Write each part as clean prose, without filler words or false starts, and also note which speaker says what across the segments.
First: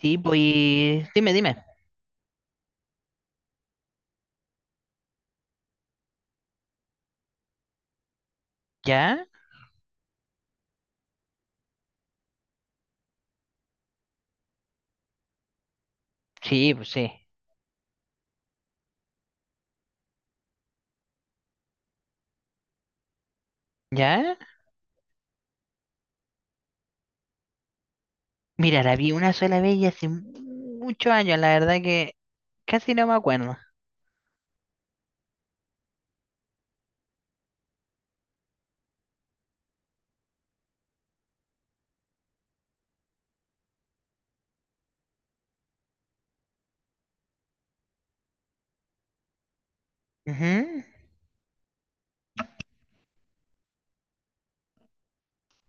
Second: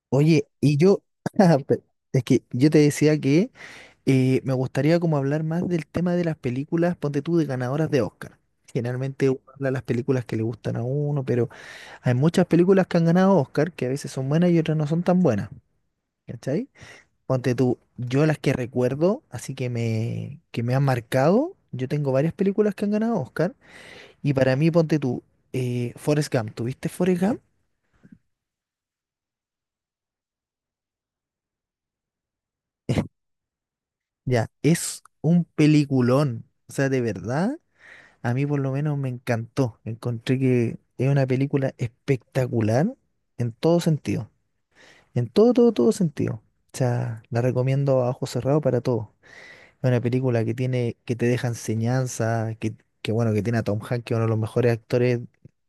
Speaker 1: Sí,
Speaker 2: Oye, y yo,
Speaker 1: pues, dime, dime.
Speaker 2: pe- es que yo te decía que me gustaría como hablar más del tema de las películas, ponte tú, de ganadoras de Oscar.
Speaker 1: ¿Ya?
Speaker 2: Generalmente uno habla de las películas que le gustan a uno, pero hay muchas películas que han ganado Oscar que a veces son buenas y otras no son tan buenas, ¿cachai?
Speaker 1: Sí, pues sí.
Speaker 2: Ponte tú, yo las que recuerdo, así que me han marcado, yo tengo varias películas que han ganado Oscar, y
Speaker 1: ¿Ya?
Speaker 2: para mí, ponte tú, Forrest Gump, ¿tuviste Forrest Gump?
Speaker 1: Mira, la vi una sola vez y hace muchos años, la verdad que casi no me acuerdo.
Speaker 2: Ya, es un peliculón. O sea, de verdad, a mí por lo menos me encantó. Encontré que es una película espectacular en todo sentido. En todo, todo, todo sentido. O sea, la recomiendo a ojos cerrados para todo. Es una película que
Speaker 1: Ujú.
Speaker 2: tiene, que te deja enseñanza, que bueno, que tiene a Tom Hanks, que es uno de los mejores actores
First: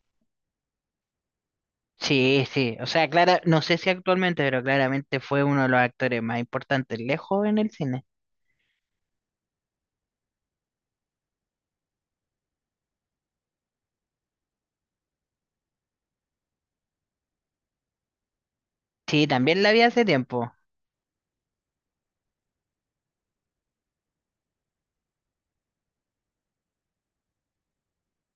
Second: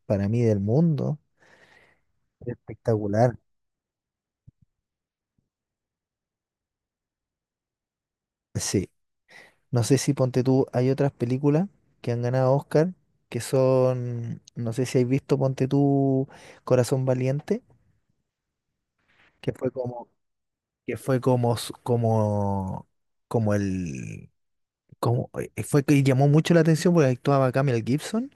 Speaker 2: para mí del mundo.
Speaker 1: Sí, sí. O sea,
Speaker 2: Espectacular.
Speaker 1: Clara, no sé si actualmente, pero claramente fue uno de los actores más importantes lejos en el cine.
Speaker 2: Sí. No sé si ponte tú, hay otras películas que han ganado Oscar, que son, no sé si has visto, ponte tú, Corazón Valiente,
Speaker 1: Sí,
Speaker 2: que
Speaker 1: también la
Speaker 2: fue
Speaker 1: vi hace
Speaker 2: como
Speaker 1: tiempo.
Speaker 2: que fue como, s- como, como el, como, fue que llamó mucho la atención porque actuaba Camel Gibson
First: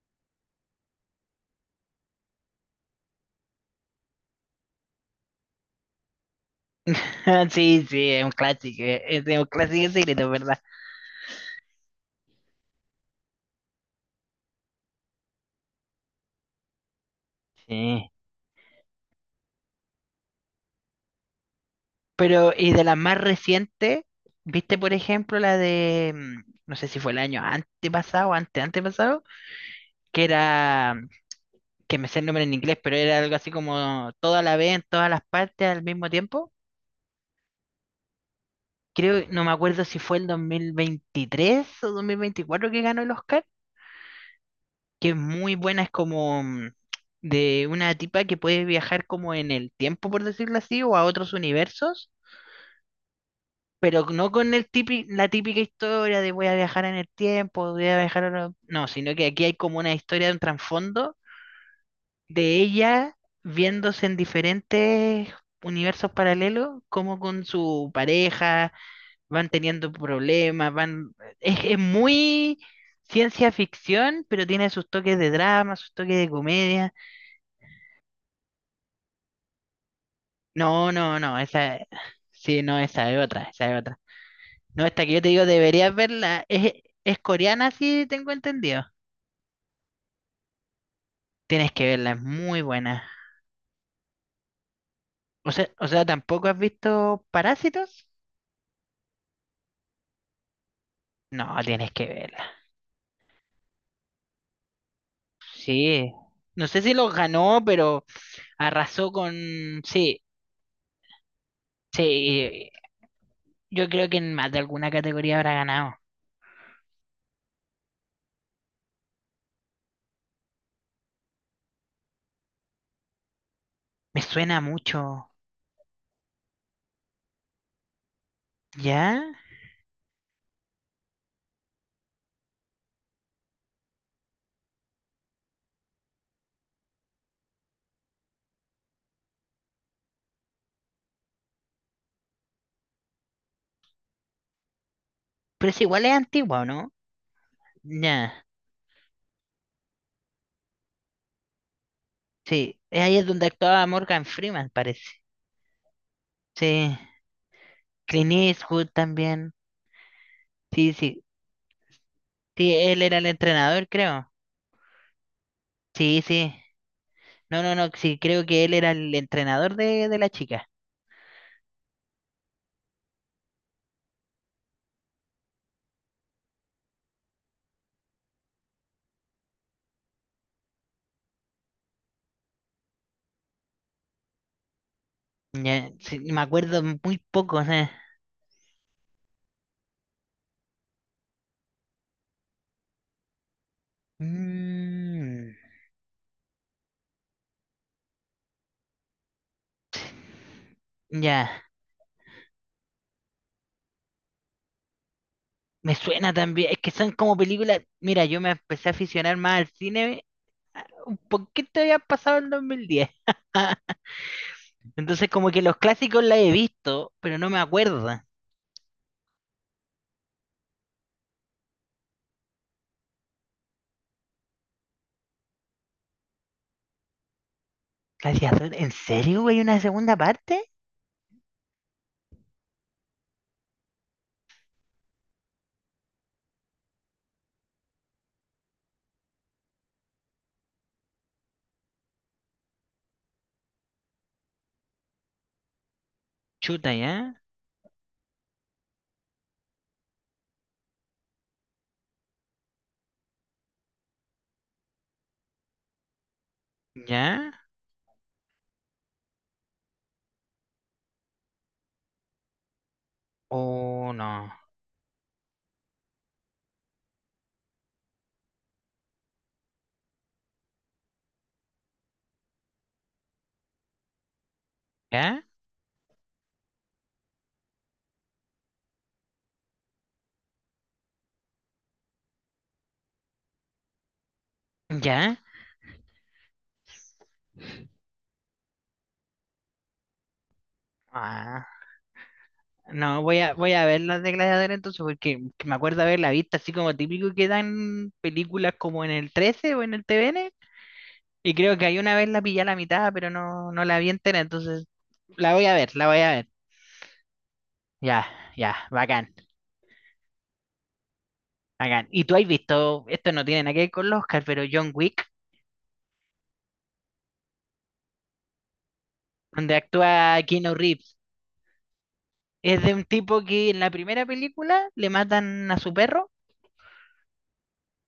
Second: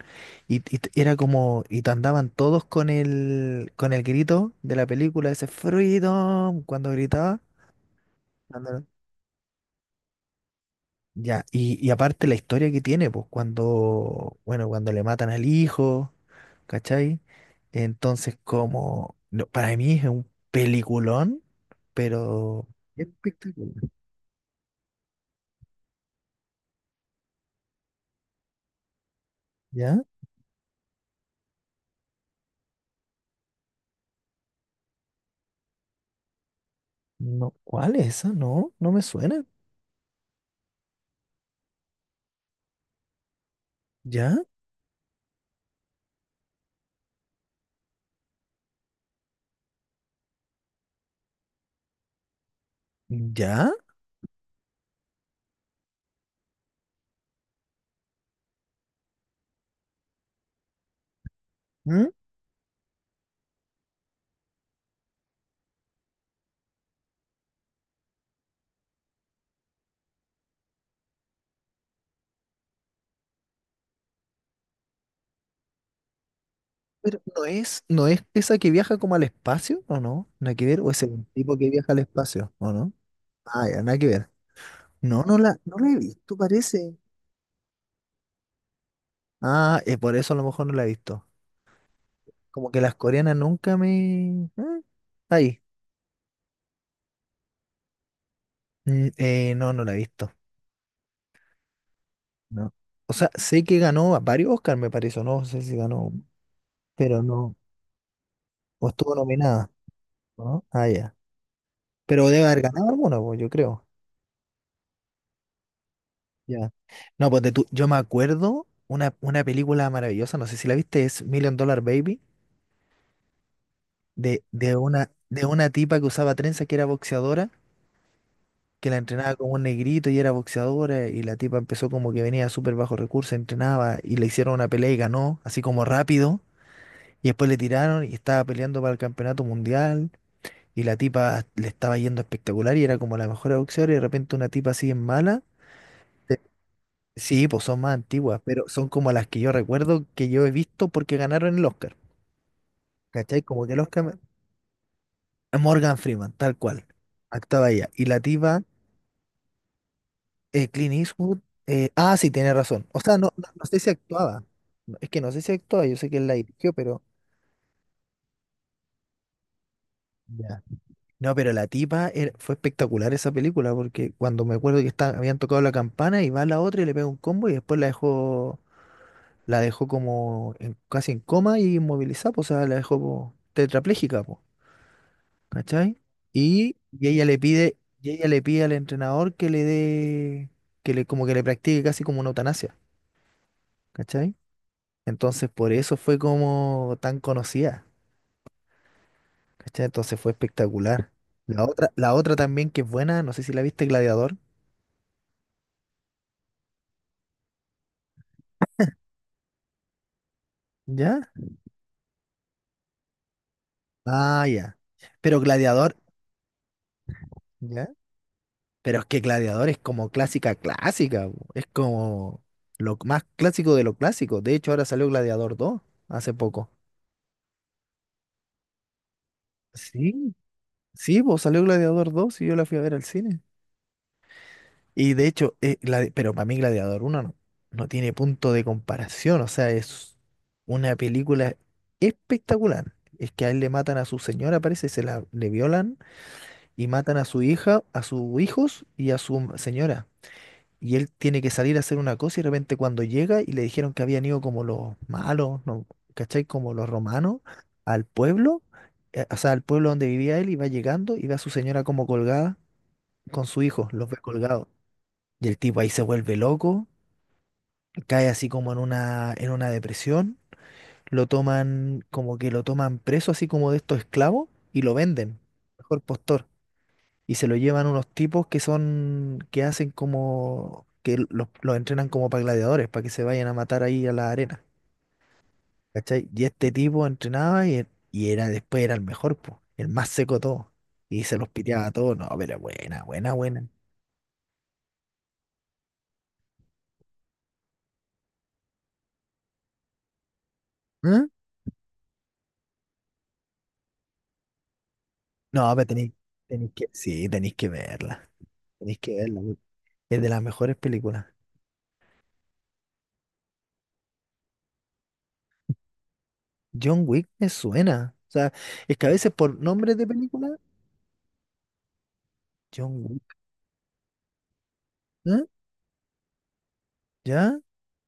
Speaker 2: era como, andaban todos con con el grito de la película, ese Freedom, cuando gritaba.
Speaker 1: Sí, sí,
Speaker 2: cuando-
Speaker 1: es un clásico secreto, ¿verdad?
Speaker 2: Ya, y aparte la historia que tiene, pues cuando, bueno, cuando le matan al hijo, ¿cachai?
Speaker 1: Sí.
Speaker 2: Entonces, como, no, para mí es un peliculón,
Speaker 1: Pero,
Speaker 2: pero
Speaker 1: y de las más
Speaker 2: espectacular,
Speaker 1: recientes, ¿viste, por ejemplo, la de, no sé si fue el año antepasado, antepasado?
Speaker 2: ¿ya?
Speaker 1: Que era, que me sé el nombre en inglés, pero era algo así como toda la vez, en todas las partes al mismo tiempo.
Speaker 2: No, ¿cuál es esa? No, no me
Speaker 1: Creo, no
Speaker 2: suena.
Speaker 1: me acuerdo si fue el 2023 o 2024 que ganó el Oscar,
Speaker 2: ¿Ya?
Speaker 1: que es muy buena, es como de una tipa que puede viajar como en el tiempo, por decirlo así, o a otros universos,
Speaker 2: ¿Ya?
Speaker 1: pero no con la típica historia de voy a viajar en el tiempo, voy a viajar a... No, sino que aquí hay como una historia de un trasfondo
Speaker 2: ¿Mm?
Speaker 1: de ella viéndose en diferentes universos paralelos, como con su pareja van teniendo problemas, van... Es muy ciencia ficción, pero tiene sus toques de drama, sus toques de comedia.
Speaker 2: Pero no es esa que viaja como al espacio, ¿o no? Nada que ver,
Speaker 1: No,
Speaker 2: o es
Speaker 1: no,
Speaker 2: el
Speaker 1: no,
Speaker 2: tipo que
Speaker 1: esa...
Speaker 2: viaja al espacio,
Speaker 1: Sí,
Speaker 2: ¿o
Speaker 1: no,
Speaker 2: no?
Speaker 1: esa es otra,
Speaker 2: Ah,
Speaker 1: esa es
Speaker 2: ya, nada
Speaker 1: otra.
Speaker 2: que ver.
Speaker 1: No, esta que yo
Speaker 2: No,
Speaker 1: te digo,
Speaker 2: no la
Speaker 1: deberías
Speaker 2: he visto,
Speaker 1: verla.
Speaker 2: parece.
Speaker 1: Es coreana, sí, tengo entendido.
Speaker 2: Ah, por eso a lo mejor no la he visto.
Speaker 1: Tienes que verla, es muy
Speaker 2: Como que las
Speaker 1: buena.
Speaker 2: coreanas nunca me. Ah, ahí.
Speaker 1: O sea, ¿tampoco has visto Parásitos?
Speaker 2: Mm, no, no la he visto.
Speaker 1: No, tienes que verla.
Speaker 2: No. O sea, sé que ganó a varios Oscar, me parece, o no sé si ganó,
Speaker 1: Sí, no sé si los
Speaker 2: pero no.
Speaker 1: ganó, pero
Speaker 2: O
Speaker 1: arrasó
Speaker 2: estuvo nominada,
Speaker 1: con... Sí,
Speaker 2: ¿no? Ah, ya. Pero debe haber
Speaker 1: sí,
Speaker 2: ganado alguno, pues, yo creo.
Speaker 1: yo creo que en más de alguna categoría habrá ganado.
Speaker 2: Ya. No, pues yo me acuerdo una película maravillosa, no sé si la viste, es Million Dollar Baby,
Speaker 1: Me suena
Speaker 2: de
Speaker 1: mucho,
Speaker 2: de una tipa que usaba trenza que era boxeadora, que la
Speaker 1: ¿ya?
Speaker 2: entrenaba como un negrito y era boxeadora, y la tipa empezó como que venía súper bajo recurso, entrenaba y le hicieron una pelea y ganó, así como rápido, y después le tiraron y estaba peleando para el campeonato mundial, y la tipa le estaba yendo espectacular y era como la mejor boxeadora, y de repente una tipa así en mala.
Speaker 1: Pero es igual es antigua, ¿o no?
Speaker 2: Sí, pues son más antiguas,
Speaker 1: Ya,
Speaker 2: pero son como las que yo recuerdo que yo he visto porque ganaron el Oscar.
Speaker 1: sí, ahí es
Speaker 2: ¿Cachai?
Speaker 1: donde
Speaker 2: Como que el
Speaker 1: actuaba
Speaker 2: Oscar...
Speaker 1: Morgan Freeman, parece.
Speaker 2: Morgan Freeman, tal cual.
Speaker 1: Sí,
Speaker 2: Actuaba ella. Y la
Speaker 1: Clint
Speaker 2: tipa,
Speaker 1: Eastwood también. Sí,
Speaker 2: Clint
Speaker 1: sí,
Speaker 2: Eastwood. Sí, tiene
Speaker 1: sí,
Speaker 2: razón. O
Speaker 1: él era
Speaker 2: sea,
Speaker 1: el
Speaker 2: no, no sé
Speaker 1: entrenador,
Speaker 2: si
Speaker 1: creo.
Speaker 2: actuaba. No, es que no sé si actuaba, yo sé que
Speaker 1: Sí,
Speaker 2: él la
Speaker 1: sí.
Speaker 2: dirigió, pero...
Speaker 1: No, no, no, sí, creo que él era el entrenador de la
Speaker 2: Ya.
Speaker 1: chica.
Speaker 2: No, pero la tipa fue espectacular esa película porque cuando me acuerdo que habían tocado la campana y va la otra y le pega un combo y después la dejó como casi en coma y inmovilizada, pues, o sea, la dejó po, tetrapléjica, pues.
Speaker 1: Ya,
Speaker 2: ¿Cachai?
Speaker 1: sí, me
Speaker 2: Y,
Speaker 1: acuerdo
Speaker 2: y
Speaker 1: muy
Speaker 2: ella le
Speaker 1: poco, o
Speaker 2: pide,
Speaker 1: sea.
Speaker 2: y ella le pide al entrenador que le dé, que le, como que le practique casi como una eutanasia, ¿cachai? Entonces
Speaker 1: Mm.
Speaker 2: por eso fue como tan conocida, ¿cachai? Entonces fue espectacular.
Speaker 1: Ya,
Speaker 2: La otra también que es buena, no sé si la viste, Gladiador,
Speaker 1: me suena también. Es que son como películas. Mira, yo me empecé a aficionar más al cine un
Speaker 2: ¿ya?
Speaker 1: poquito había pasado el 2010.
Speaker 2: Ah, ya.
Speaker 1: Entonces,
Speaker 2: Pero
Speaker 1: como que los
Speaker 2: Gladiador,
Speaker 1: clásicos la he visto, pero no me
Speaker 2: ¿ya?
Speaker 1: acuerdo.
Speaker 2: Pero es que Gladiador es como clásica, clásica, po. Es como lo más clásico de lo clásico. De hecho, ahora salió Gladiador dos hace poco.
Speaker 1: Gladiador, ¿en serio, güey? ¿Una segunda
Speaker 2: Sí.
Speaker 1: parte?
Speaker 2: Sí, pues salió Gladiador dos y yo la fui a ver al cine. Y de hecho, pero para mí Gladiador uno no, no tiene punto de comparación. O sea, es una película espectacular. Es que a él le matan a su señora, parece, se la le violan y
Speaker 1: Chuta,
Speaker 2: matan a su
Speaker 1: ¿ya?
Speaker 2: hija, a sus hijos y a su señora. Y él tiene que salir a hacer una cosa y de repente cuando llega y le dijeron que habían ido como los malos, ¿no? ¿Cachai? Como los romanos
Speaker 1: ¿Ya?
Speaker 2: al pueblo, o sea, al pueblo donde vivía él y va llegando y ve a su señora como colgada con su hijo, los
Speaker 1: ¿O
Speaker 2: ve
Speaker 1: no?
Speaker 2: colgados. Y el tipo ahí se vuelve loco, cae así como en en una depresión, lo toman, como que lo toman preso, así como de estos esclavos, y lo venden,
Speaker 1: ¿Ya?
Speaker 2: mejor postor. Y se lo llevan unos tipos que son, que hacen como, que los entrenan como para gladiadores, para que se vayan a matar ahí a la arena.
Speaker 1: ¿Ya?
Speaker 2: ¿Cachai? Y este tipo entrenaba y era, después era el mejor, po, el más seco de todo. Y se los
Speaker 1: Ah,
Speaker 2: piteaba a todos. No, pero buena,
Speaker 1: no,
Speaker 2: buena,
Speaker 1: voy a,
Speaker 2: buena.
Speaker 1: voy a ver las de Gladiador entonces, porque que me acuerdo haberla visto así como típico que dan películas como en el 13 o en el TVN.
Speaker 2: ¿Eh?
Speaker 1: Y creo que ahí una vez la pillé a la mitad, pero no, no la vi entera, entonces la voy a
Speaker 2: No, pero
Speaker 1: ver, la
Speaker 2: tenéis,
Speaker 1: voy a ver.
Speaker 2: tenéis que, sí, tenéis que
Speaker 1: Ya,
Speaker 2: verla,
Speaker 1: ya,
Speaker 2: tenéis que
Speaker 1: bacán,
Speaker 2: verla. Porque es de las mejores películas.
Speaker 1: bacán. Y tú has visto, esto no tiene nada que ver con los Oscar, pero John Wick,
Speaker 2: John Wick me suena. O sea, es que a veces por
Speaker 1: donde
Speaker 2: nombres de
Speaker 1: actúa
Speaker 2: películas,
Speaker 1: Keanu Reeves, es de un
Speaker 2: John Wick,
Speaker 1: tipo que en la primera película le
Speaker 2: ¿eh?
Speaker 1: matan a su perro,
Speaker 2: ¿Ya?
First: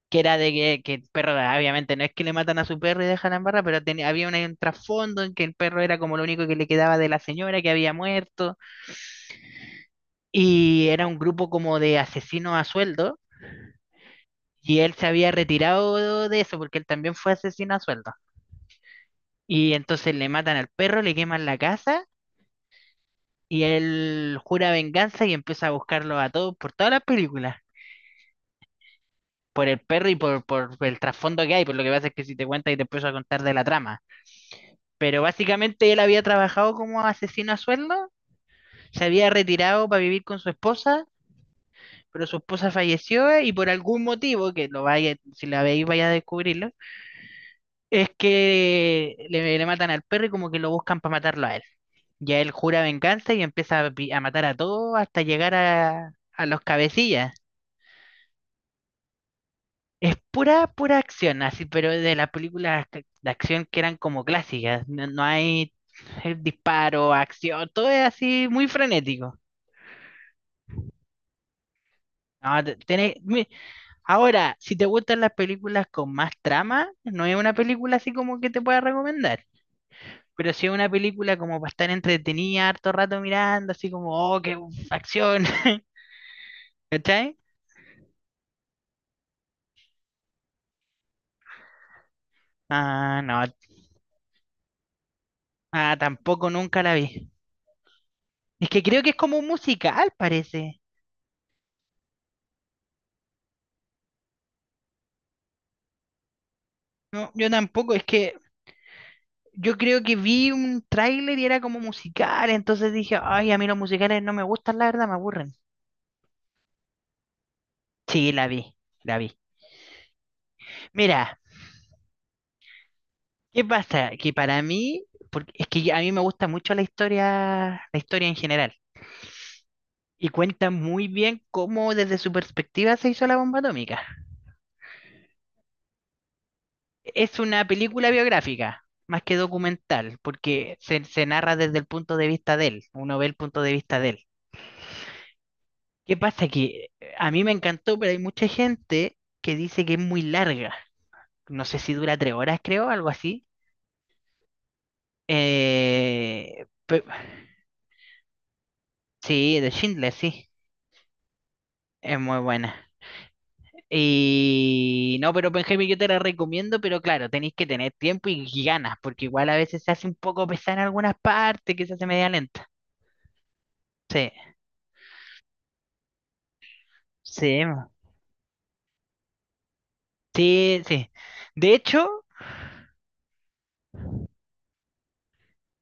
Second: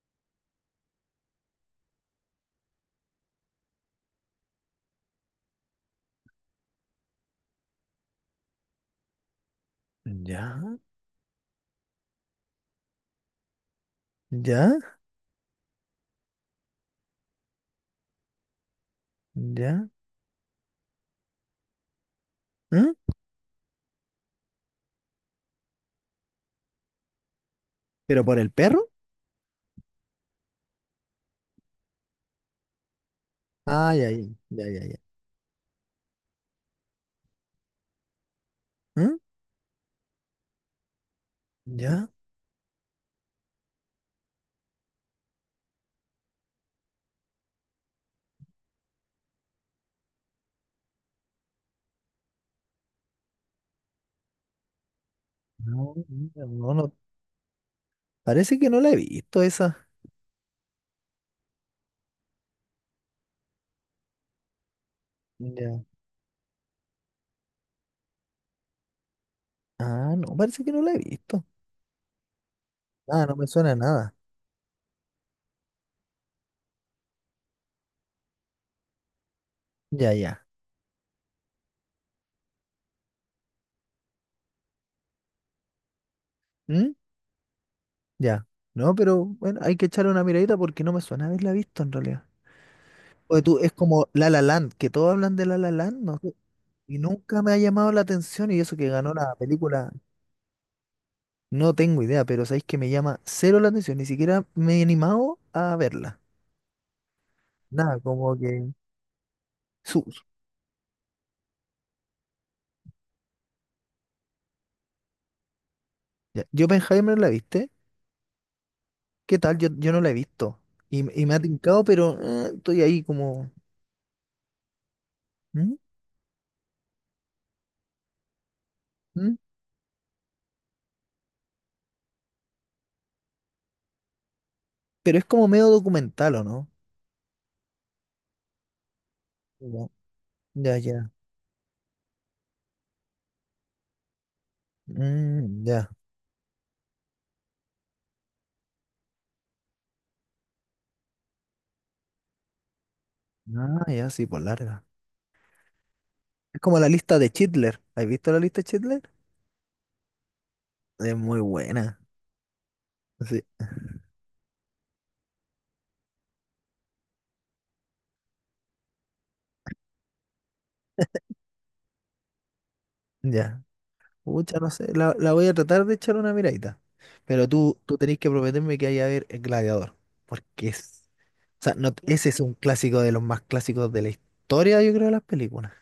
Speaker 1: que era de que el perro, obviamente no es que le matan a su perro y dejan en barra, pero tenía- había un trasfondo en que el perro era como lo único que le quedaba de la señora que había muerto,
Speaker 2: ¿Ya?
Speaker 1: y era un grupo como de asesinos a sueldo.
Speaker 2: ¿Ya?
Speaker 1: Y él se había retirado de eso porque él también fue asesino a sueldo. Y
Speaker 2: ¿Ya?
Speaker 1: entonces le matan al perro, le queman la casa
Speaker 2: ¿Eh?
Speaker 1: y él jura venganza y empieza a buscarlo a todos por todas las películas.
Speaker 2: ¿Pero por el perro?
Speaker 1: Por el perro y por el trasfondo que hay, por lo que pasa es que si te cuentas y te empiezo a contar de la
Speaker 2: Ah,
Speaker 1: trama.
Speaker 2: ya, ya, ya, ya, ya.
Speaker 1: Pero básicamente él había trabajado como asesino a sueldo, se
Speaker 2: ¿Eh?
Speaker 1: había retirado para vivir con su esposa,
Speaker 2: ¿Ya?
Speaker 1: pero su esposa falleció y por algún motivo, que lo vaya, si la veis vaya a descubrirlo, es que le matan al perro y como que lo buscan para matarlo a él. Ya él jura venganza y empieza a, a matar a todos hasta llegar
Speaker 2: No,
Speaker 1: a
Speaker 2: mira,
Speaker 1: los
Speaker 2: no, no.
Speaker 1: cabecillas.
Speaker 2: Parece que no la he visto esa.
Speaker 1: Es pura, pura acción, así, pero de las películas de acción que eran como clásicas. No, no hay
Speaker 2: Ya.
Speaker 1: disparo, acción, todo es así muy frenético.
Speaker 2: Ah, no, parece que no la he visto.
Speaker 1: No,
Speaker 2: Ah, no me suena a nada.
Speaker 1: ahora, si te gustan las películas con más trama, no es una película así como que te pueda recomendar.
Speaker 2: Ya, ya.
Speaker 1: Pero si es una película como para estar entretenida harto rato mirando, así como, oh, qué acción,
Speaker 2: ¿Mm?
Speaker 1: ¿cachai?
Speaker 2: Ya. No, pero bueno, hay que echarle una miradita porque no me suena haberla visto en realidad.
Speaker 1: Ah,
Speaker 2: Oye,
Speaker 1: no,
Speaker 2: tú, es como La La Land, que todos hablan de La La
Speaker 1: ah,
Speaker 2: Land, no sé,
Speaker 1: tampoco nunca la
Speaker 2: y
Speaker 1: vi.
Speaker 2: nunca me ha llamado la atención y
Speaker 1: Es
Speaker 2: eso
Speaker 1: que
Speaker 2: que
Speaker 1: creo que
Speaker 2: ganó
Speaker 1: es
Speaker 2: la
Speaker 1: como un
Speaker 2: película,
Speaker 1: musical, parece.
Speaker 2: no tengo idea, pero sabéis que me llama cero la atención, ni siquiera me he animado a verla.
Speaker 1: No, yo tampoco,
Speaker 2: Nada,
Speaker 1: es que
Speaker 2: como que...
Speaker 1: yo creo
Speaker 2: Su,
Speaker 1: que
Speaker 2: su-
Speaker 1: vi un tráiler y era como musical, entonces dije, ay, a mí los musicales no me gustan, la verdad, me aburren.
Speaker 2: ya. Oppenheimer la viste,
Speaker 1: Sí, la vi, la vi.
Speaker 2: ¿qué tal? Yo no la he visto y me
Speaker 1: Mira,
Speaker 2: ha tincado, pero estoy ahí como...
Speaker 1: ¿qué pasa? Que para mí, porque es
Speaker 2: ¿Mm?
Speaker 1: que a mí me gusta mucho la historia en general.
Speaker 2: ¿Mm?
Speaker 1: Y cuenta muy bien cómo desde su perspectiva se hizo la bomba atómica.
Speaker 2: Pero es como medio documental, ¿o no?
Speaker 1: Es una película biográfica, más que
Speaker 2: Ya,
Speaker 1: documental, porque
Speaker 2: ya,
Speaker 1: se,
Speaker 2: ya.
Speaker 1: se narra desde el punto de vista de él, uno ve el punto de vista de él.
Speaker 2: Mm, ya.
Speaker 1: ¿Qué pasa? Que a mí me encantó, pero hay mucha gente que dice que es muy larga. No sé si dura 3 horas, creo, algo así.
Speaker 2: Ah, ya, sí, por larga. Es
Speaker 1: Eh,
Speaker 2: como la
Speaker 1: pe-
Speaker 2: lista de Chitler. ¿Has visto la lista de Chitler?
Speaker 1: sí, de Schindler, sí,
Speaker 2: Es muy buena.
Speaker 1: es muy buena.
Speaker 2: Sí,
Speaker 1: Y no, pero Benjamín, yo te la recomiendo, pero claro, tenéis que tener tiempo y ganas, porque igual a veces se hace un poco pesada en algunas partes, que se hace media lenta.
Speaker 2: ya.
Speaker 1: Sí,
Speaker 2: Pucha, no sé. La voy a tratar de echar una miradita. Pero
Speaker 1: sí,
Speaker 2: tú,
Speaker 1: mo.
Speaker 2: tú tenés que prometerme que vaya a ver El Gladiador. Porque
Speaker 1: Sí,
Speaker 2: es.
Speaker 1: sí.
Speaker 2: O
Speaker 1: De
Speaker 2: sea, no,
Speaker 1: hecho,
Speaker 2: ese es un clásico de los más clásicos de la historia, yo creo, de las películas.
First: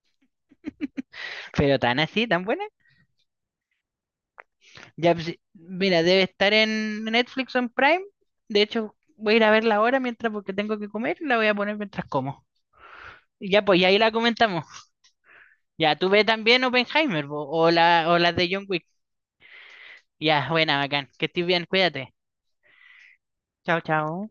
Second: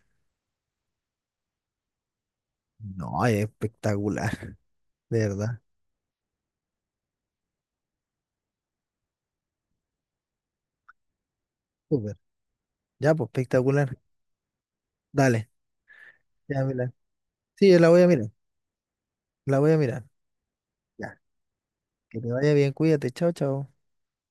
Speaker 1: pero tan así, tan buena.
Speaker 2: No, es espectacular,
Speaker 1: Ya,
Speaker 2: de
Speaker 1: pues,
Speaker 2: verdad.
Speaker 1: mira, debe estar en Netflix o en Prime. De hecho, voy a ir a verla ahora mientras porque tengo que comer y la voy a poner mientras
Speaker 2: Súper.
Speaker 1: como.
Speaker 2: Ya, pues
Speaker 1: Y ya, pues, y
Speaker 2: espectacular.
Speaker 1: ahí la comentamos.
Speaker 2: Dale.
Speaker 1: Ya, tú ve también
Speaker 2: Ya, Mila.
Speaker 1: Oppenheimer, po, o
Speaker 2: Sí, la voy
Speaker 1: la,
Speaker 2: a
Speaker 1: o
Speaker 2: mirar.
Speaker 1: las de John Wick.
Speaker 2: La voy a mirar.
Speaker 1: Ya, buena, bacán.
Speaker 2: Ya.
Speaker 1: Que estés bien, cuídate.
Speaker 2: Que te vaya bien, cuídate. Chao, chao.
Speaker 1: Chao, chao.